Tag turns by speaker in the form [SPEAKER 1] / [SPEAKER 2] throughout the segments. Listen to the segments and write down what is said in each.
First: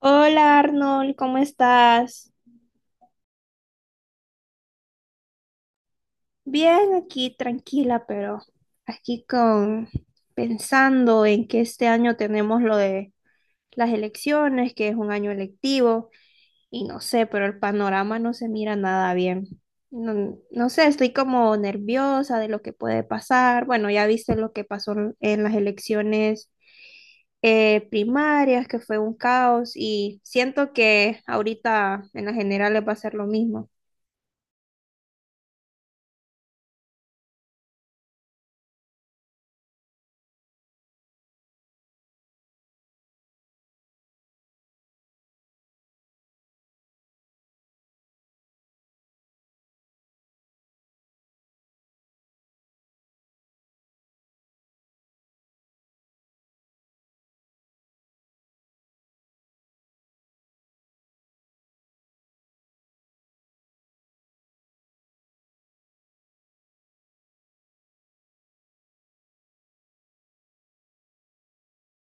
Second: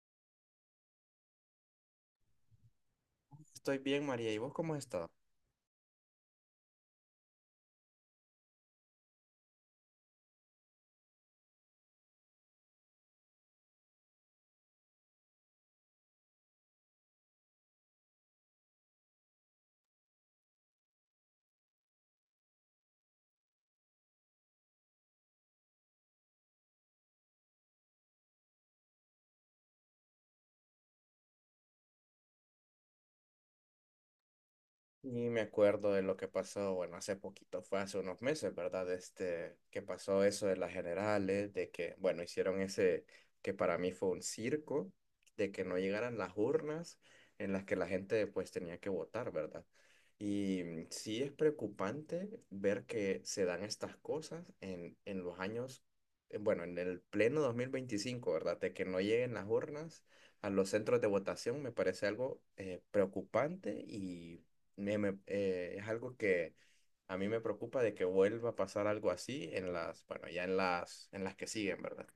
[SPEAKER 1] Hola Arnold, ¿cómo estás?
[SPEAKER 2] Estoy bien, María. ¿Y vos cómo has estado?
[SPEAKER 1] Bien, aquí tranquila, pero aquí con pensando en que este año tenemos lo de las elecciones, que es un año electivo, y no sé, pero el panorama no se mira nada bien. No, no sé, estoy como nerviosa de lo que puede pasar. Bueno, ya viste lo que pasó en las elecciones primarias, que fue un caos, y siento que ahorita en las generales va a ser lo mismo.
[SPEAKER 2] Y me acuerdo de lo que pasó, bueno, hace poquito, fue hace unos meses, ¿verdad? Este, que pasó eso de las generales, de que, bueno, hicieron ese, que para mí fue un circo, de que no llegaran las urnas en las que la gente pues tenía que votar, ¿verdad? Y sí es preocupante ver que se dan estas cosas en los años, bueno, en el pleno 2025, ¿verdad? De que no lleguen las urnas a los centros de votación me parece algo preocupante y es algo que a mí me preocupa de que vuelva a pasar algo así en las, bueno, ya en las que siguen, ¿verdad?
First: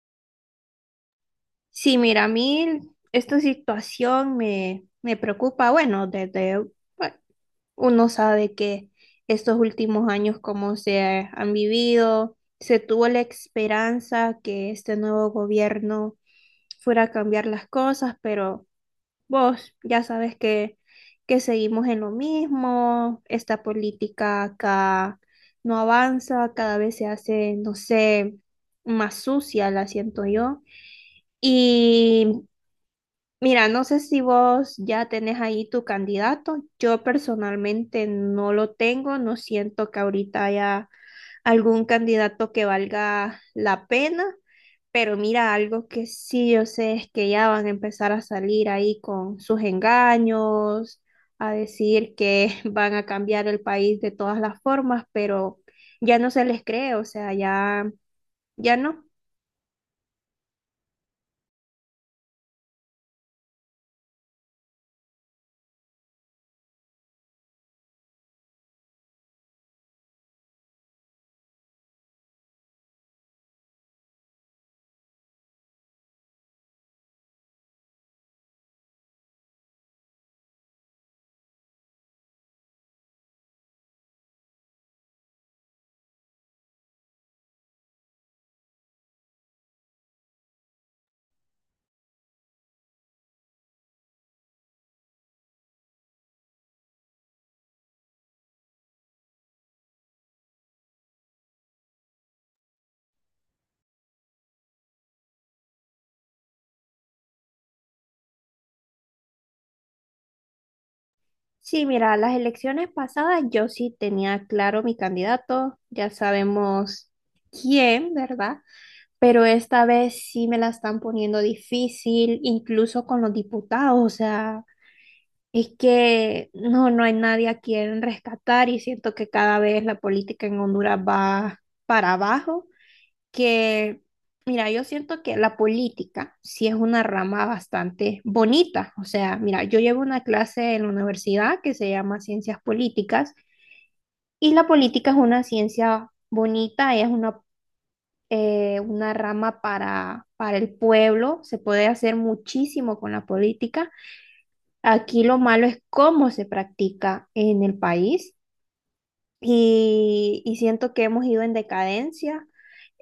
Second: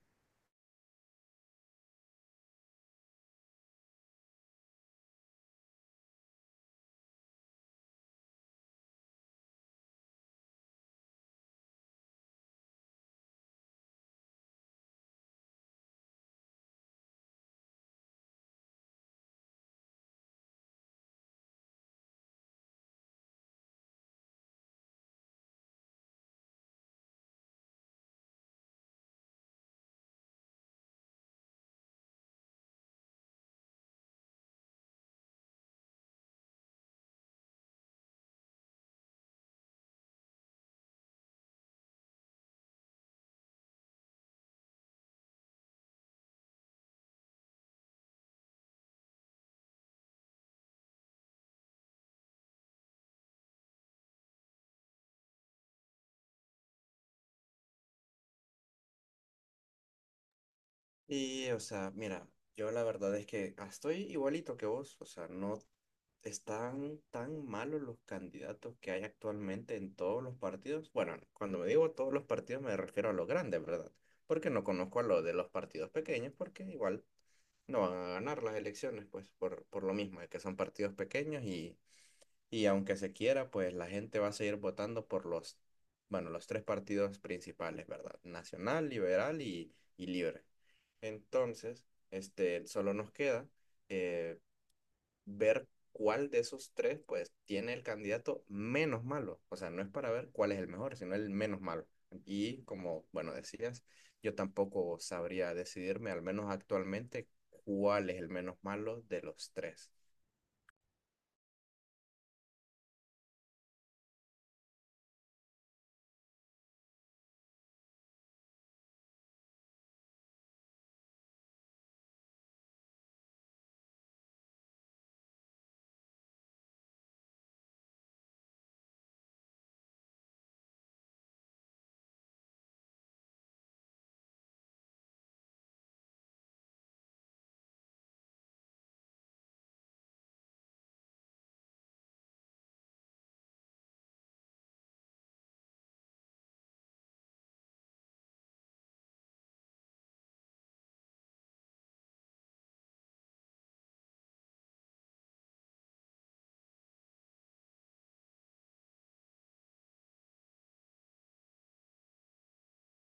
[SPEAKER 1] Sí, mira, a mí esta situación me, me preocupa. Bueno, desde, bueno, uno sabe que estos últimos años, como se han vivido, se tuvo la esperanza que este nuevo gobierno fuera a cambiar las cosas, pero vos ya sabes que seguimos en lo mismo, esta política acá no avanza, cada vez se hace, no sé, más sucia, la siento yo. Y mira, no sé si vos ya tenés ahí tu candidato. Yo personalmente no lo tengo, no siento que ahorita haya algún candidato que valga la pena, pero mira, algo que sí yo sé es que ya van a empezar a salir ahí con sus engaños, a decir que van a cambiar el país de todas las formas, pero ya no se les cree, o sea, ya, ya no.
[SPEAKER 2] Y, o sea, mira, yo la verdad es que estoy igualito que vos, o sea, no están tan malos los candidatos que hay actualmente en todos los partidos. Bueno, cuando me digo todos los partidos me refiero a los grandes, ¿verdad? Porque no conozco a los de los partidos pequeños, porque igual no van a ganar las elecciones, pues por lo mismo, de que son partidos pequeños y aunque se quiera, pues la gente va a seguir votando por los, bueno, los tres partidos principales, ¿verdad? Nacional, Liberal y Libre. Entonces, este, solo nos queda eh, ver cuál de esos tres, pues, tiene el candidato menos malo. O sea, no es para ver cuál es el mejor, sino el menos malo. Y como, bueno, decías, yo tampoco sabría decidirme, al menos actualmente, cuál es el menos malo de los tres.
[SPEAKER 1] Sí, mira, las elecciones pasadas yo sí tenía claro mi candidato, ya sabemos quién, ¿verdad? Pero esta vez sí me la están poniendo difícil, incluso con los diputados, o sea, es que no, no hay nadie a quien rescatar, y siento que cada vez la política en Honduras va para abajo. Que, mira, yo siento que la política sí es una rama bastante bonita. O sea, mira, yo llevo una clase en la universidad que se llama Ciencias Políticas, y la política es una ciencia bonita, es una rama para el pueblo, se puede hacer muchísimo con la política. Aquí lo malo es cómo se practica en el país. Y, y siento que hemos ido en decadencia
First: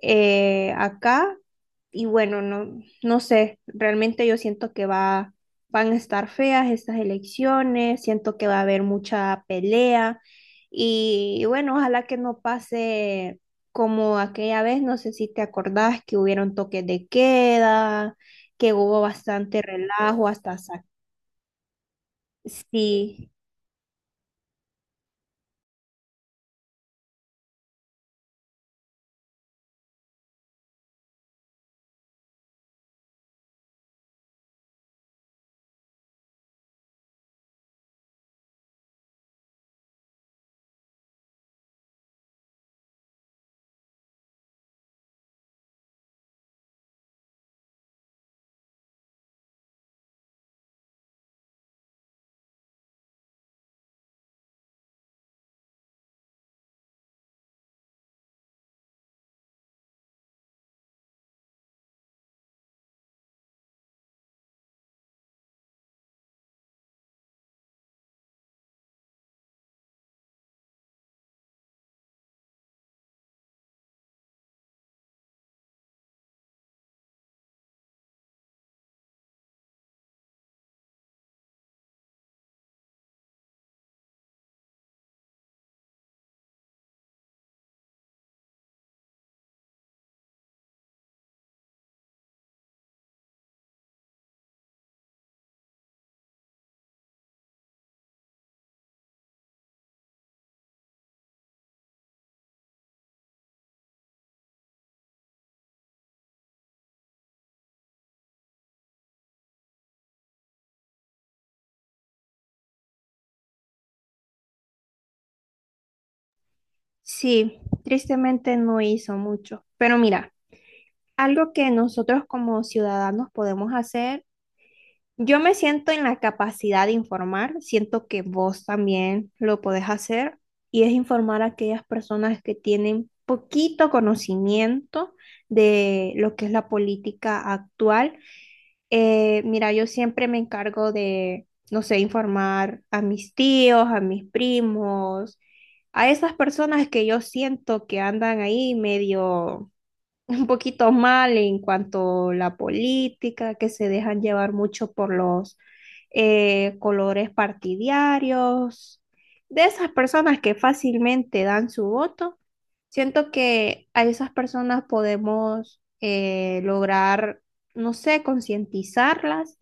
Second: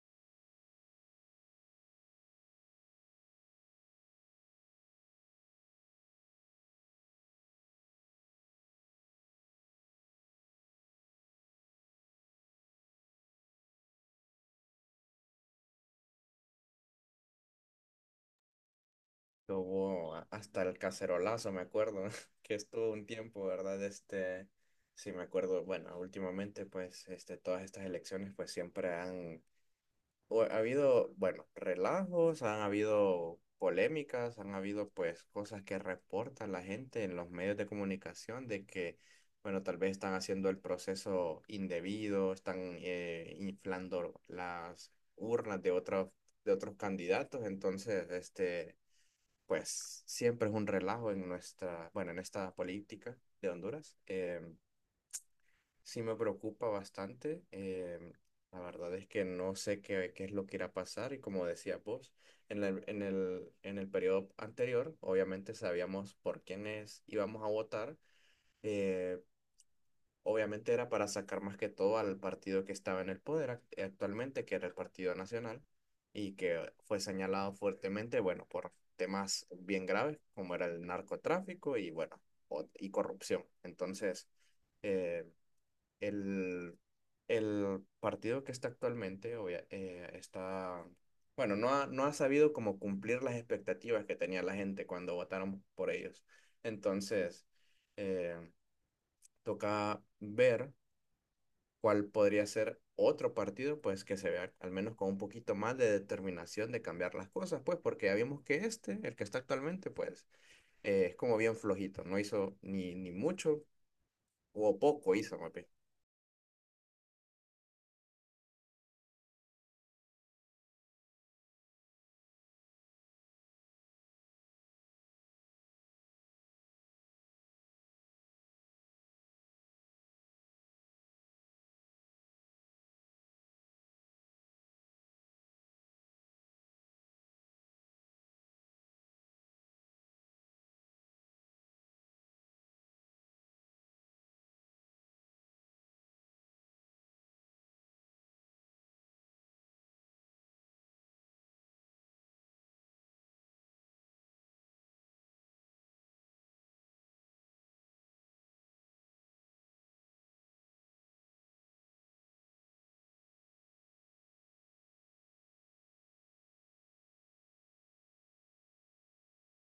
[SPEAKER 1] acá, y bueno, no, no sé, realmente yo siento que va, van a estar feas estas elecciones, siento que va a haber mucha pelea y, bueno, ojalá que no pase como aquella vez, no sé si te acordás que hubieron toques de queda, que hubo
[SPEAKER 2] Que
[SPEAKER 1] bastante
[SPEAKER 2] hubo
[SPEAKER 1] relajo hasta
[SPEAKER 2] hasta el cacerolazo, me acuerdo, que estuvo un
[SPEAKER 1] Sí,
[SPEAKER 2] tiempo, ¿verdad? Este, sí, me acuerdo, bueno, últimamente, pues, este, todas estas elecciones, pues, siempre han, o ha habido, bueno, relajos, han habido polémicas, han habido, pues, cosas que reporta la gente en los medios de comunicación de que, bueno, tal vez están haciendo el proceso indebido, están inflando las urnas de otros candidatos, entonces, este pues siempre es un relajo en nuestra, bueno, en esta política de Honduras. Sí me preocupa bastante. La verdad es que no sé qué es lo que irá a pasar y como decía vos, en el periodo anterior, obviamente sabíamos por quiénes íbamos a votar. eh, Obviamente era para sacar más que todo al partido que estaba en el poder actualmente, que era el Partido Nacional, y que fue señalado fuertemente, bueno, por temas bien graves, como era el narcotráfico y, bueno, y corrupción. Entonces, eh, el, el partido que está actualmente está, bueno, no ha sabido como cumplir las expectativas que tenía la gente cuando votaron por ellos. Entonces, eh, toca ver cuál podría ser otro partido, pues que se vea al menos con un poquito más de determinación de cambiar las cosas, pues porque ya vimos que este, el que está actualmente, pues es como bien flojito, no hizo ni mucho o poco hizo, más bien.
[SPEAKER 1] sí, tristemente no hizo mucho, pero mira. Algo que nosotros como ciudadanos podemos hacer, yo me siento en la capacidad de informar, siento que vos también lo podés hacer, y es informar a aquellas personas que tienen poquito conocimiento de lo que es la política actual. Mira, yo siempre me encargo de, no sé, informar a mis tíos, a mis primos, a esas personas que yo siento que andan ahí medio un poquito mal en cuanto a la política, que se dejan llevar mucho por los colores partidarios, de esas personas que fácilmente dan su voto. Siento que a esas personas podemos lograr, no sé, concientizarlas.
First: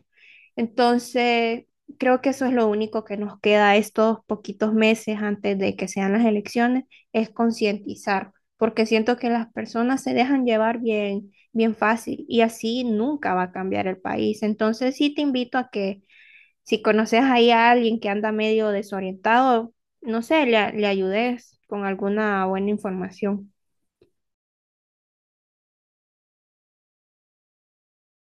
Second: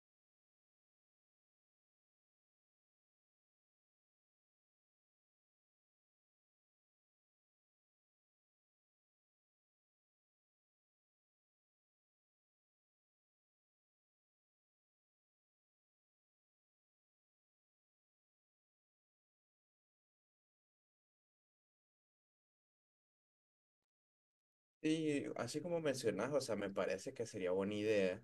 [SPEAKER 1] Entonces, creo que eso es lo único que nos queda estos poquitos meses antes de que sean las elecciones, es concientizar, porque siento que las personas se dejan llevar bien, bien fácil y así nunca va a cambiar el país. Entonces, sí te invito a que si conoces ahí a alguien que anda medio desorientado, no sé, le, le ayudes con alguna buena información.
[SPEAKER 2] Sí, así como mencionas, o sea, me parece que sería buena idea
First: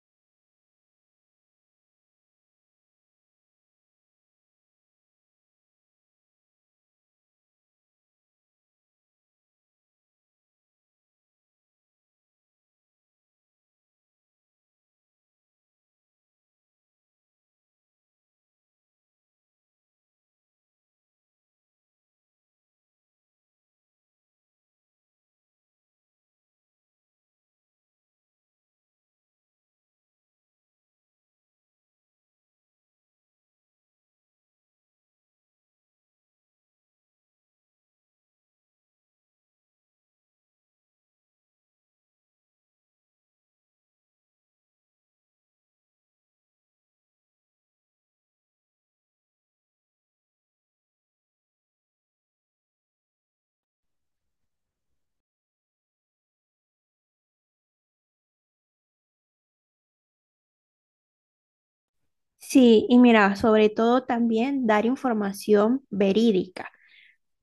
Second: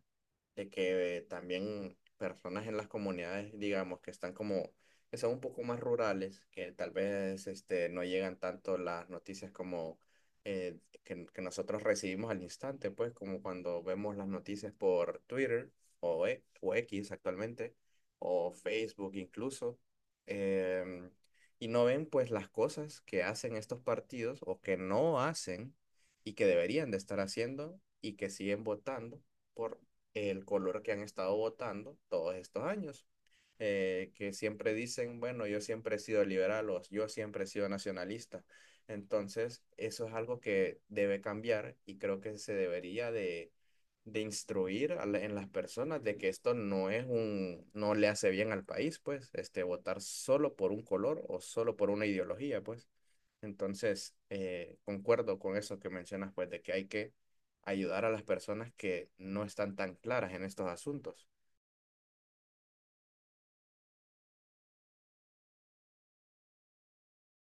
[SPEAKER 2] de que también personas en las comunidades, digamos, que están como, que son un poco más rurales, que tal vez este, no llegan tanto las noticias como que nosotros recibimos al instante, pues como cuando vemos las noticias por Twitter o X actualmente, o Facebook incluso. em, y no ven pues las cosas que hacen estos partidos o que no hacen y que deberían de estar haciendo y que siguen votando por el color que han estado votando todos estos años. Que siempre dicen, bueno, yo siempre he sido liberal o yo siempre he sido nacionalista. Entonces, eso es algo que debe cambiar y creo que se debería de instruir a en las personas de que esto no es un, no le hace bien al país, pues, este, votar solo por un color o solo por una ideología, pues. Entonces, concuerdo con eso que mencionas, pues, de que hay que ayudar a las personas que no están tan claras en estos asuntos.
[SPEAKER 1] Sí, y mira, sobre todo también dar información verídica,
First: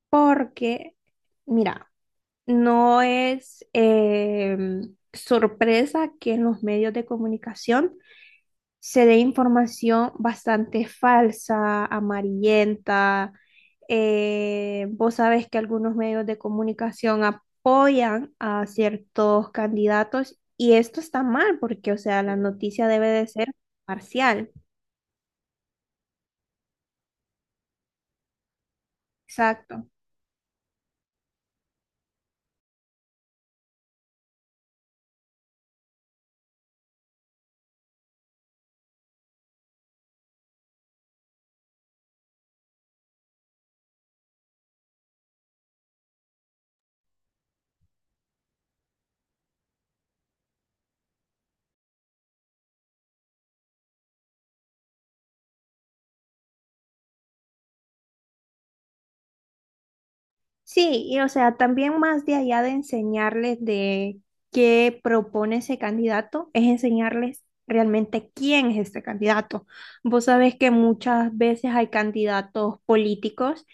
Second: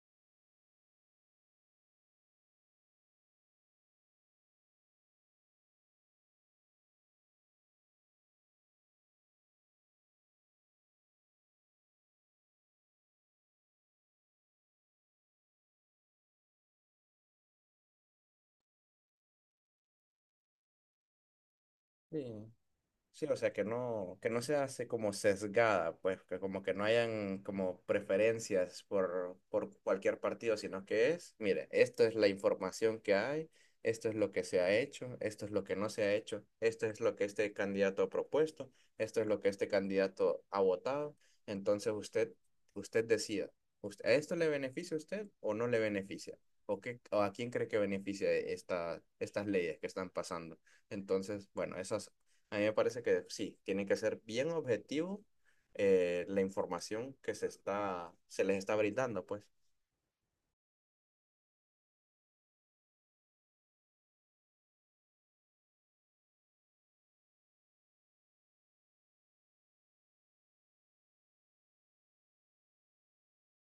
[SPEAKER 1] porque, mira, no es sorpresa que en los medios de comunicación se dé información bastante falsa, amarillenta. Vos sabés que algunos medios de comunicación apoyan a ciertos candidatos y esto está mal porque, o sea, la
[SPEAKER 2] Sí.
[SPEAKER 1] noticia debe de
[SPEAKER 2] Sí, o
[SPEAKER 1] ser
[SPEAKER 2] sea, que no
[SPEAKER 1] parcial.
[SPEAKER 2] se hace como sesgada, pues, que como que no hayan como preferencias por
[SPEAKER 1] Exacto.
[SPEAKER 2] cualquier partido, sino que es, mire, esto es la información que hay, esto es lo que se ha hecho, esto es lo que no se ha hecho, esto es lo que este candidato ha propuesto, esto es lo que este candidato ha votado. Entonces usted, usted decida. ¿A esto le beneficia a usted o no le beneficia? ¿O qué, o a quién cree que beneficia esta, estas leyes que están pasando? Entonces, bueno, esas a mí me parece que sí, tiene que ser bien objetivo, la información que se está, se les está brindando, pues.
[SPEAKER 1] Sí, y o sea, también más de allá de enseñarles de qué propone ese candidato, es enseñarles realmente quién es este candidato. Vos sabés que muchas veces hay candidatos políticos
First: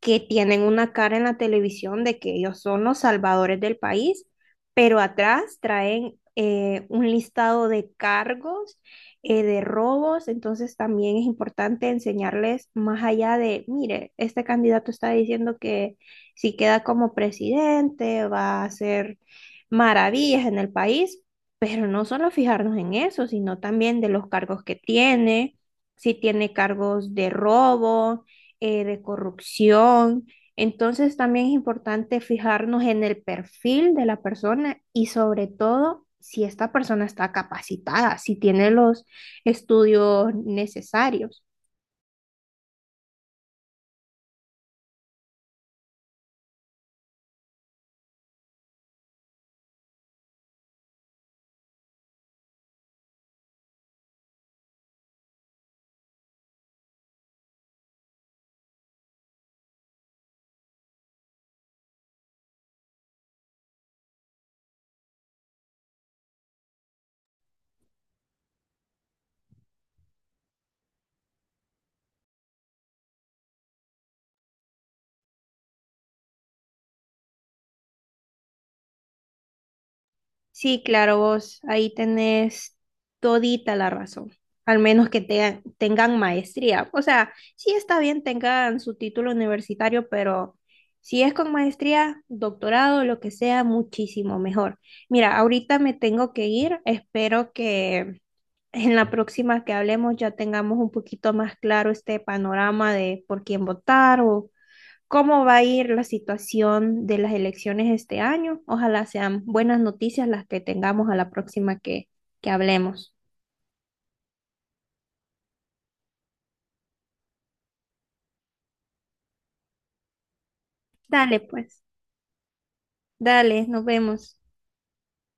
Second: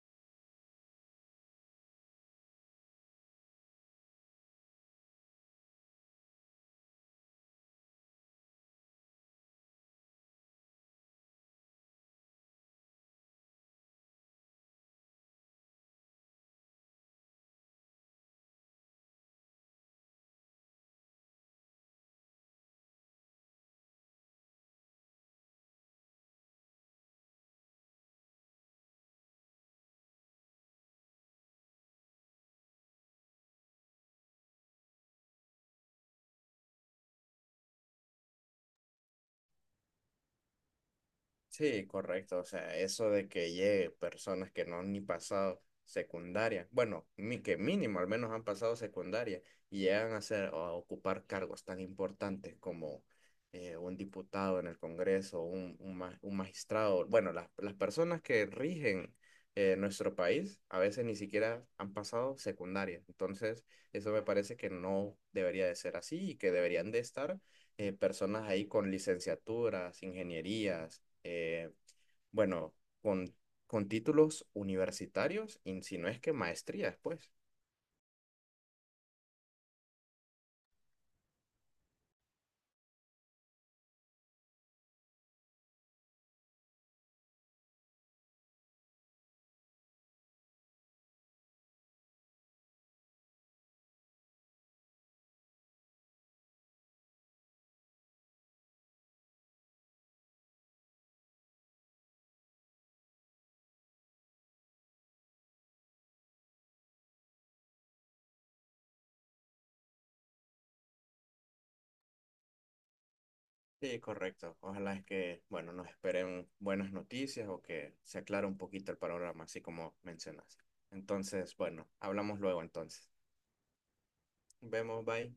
[SPEAKER 1] que tienen una cara en la televisión de que ellos son los salvadores del país, pero atrás traen un listado de cargos, de robos, entonces también es importante enseñarles más allá de, mire, este candidato está diciendo que si queda como presidente, va a hacer maravillas en el país, pero no solo fijarnos en eso, sino también de los cargos que tiene, si tiene cargos de robo, de corrupción. Entonces también es importante fijarnos en el perfil de la persona y sobre todo si esta persona está capacitada, si tiene los estudios necesarios.
[SPEAKER 2] Sí, correcto. O sea, eso de que llegue personas que no han ni pasado secundaria, bueno, que mínimo al menos han pasado secundaria y llegan a ser o a ocupar cargos tan importantes como un diputado en el Congreso, un magistrado. Bueno, las personas que rigen nuestro país a veces ni siquiera han pasado secundaria. Entonces, eso me parece que no debería de ser así y que deberían de estar personas ahí con licenciaturas, ingenierías, eh, bueno, con, con títulos universitarios, y si no es que maestrías, pues.
[SPEAKER 1] Sí, claro, vos ahí tenés todita la razón, al menos que tengan maestría. O sea, sí está bien tengan su título universitario, pero si es con maestría, doctorado, lo que sea, muchísimo mejor. Mira, ahorita me tengo que ir, espero que en la próxima que hablemos ya tengamos un poquito más claro este panorama de por quién votar o cómo va a ir la situación de las elecciones este año. Ojalá sean buenas noticias las que tengamos a la próxima que hablemos.
[SPEAKER 2] Sí, correcto. Ojalá es que, bueno, nos esperen buenas noticias o que se aclare un poquito el panorama, así como mencionas.
[SPEAKER 1] Dale,
[SPEAKER 2] Entonces,
[SPEAKER 1] pues,
[SPEAKER 2] bueno, hablamos luego entonces.
[SPEAKER 1] dale, nos vemos.
[SPEAKER 2] Vemos, bye.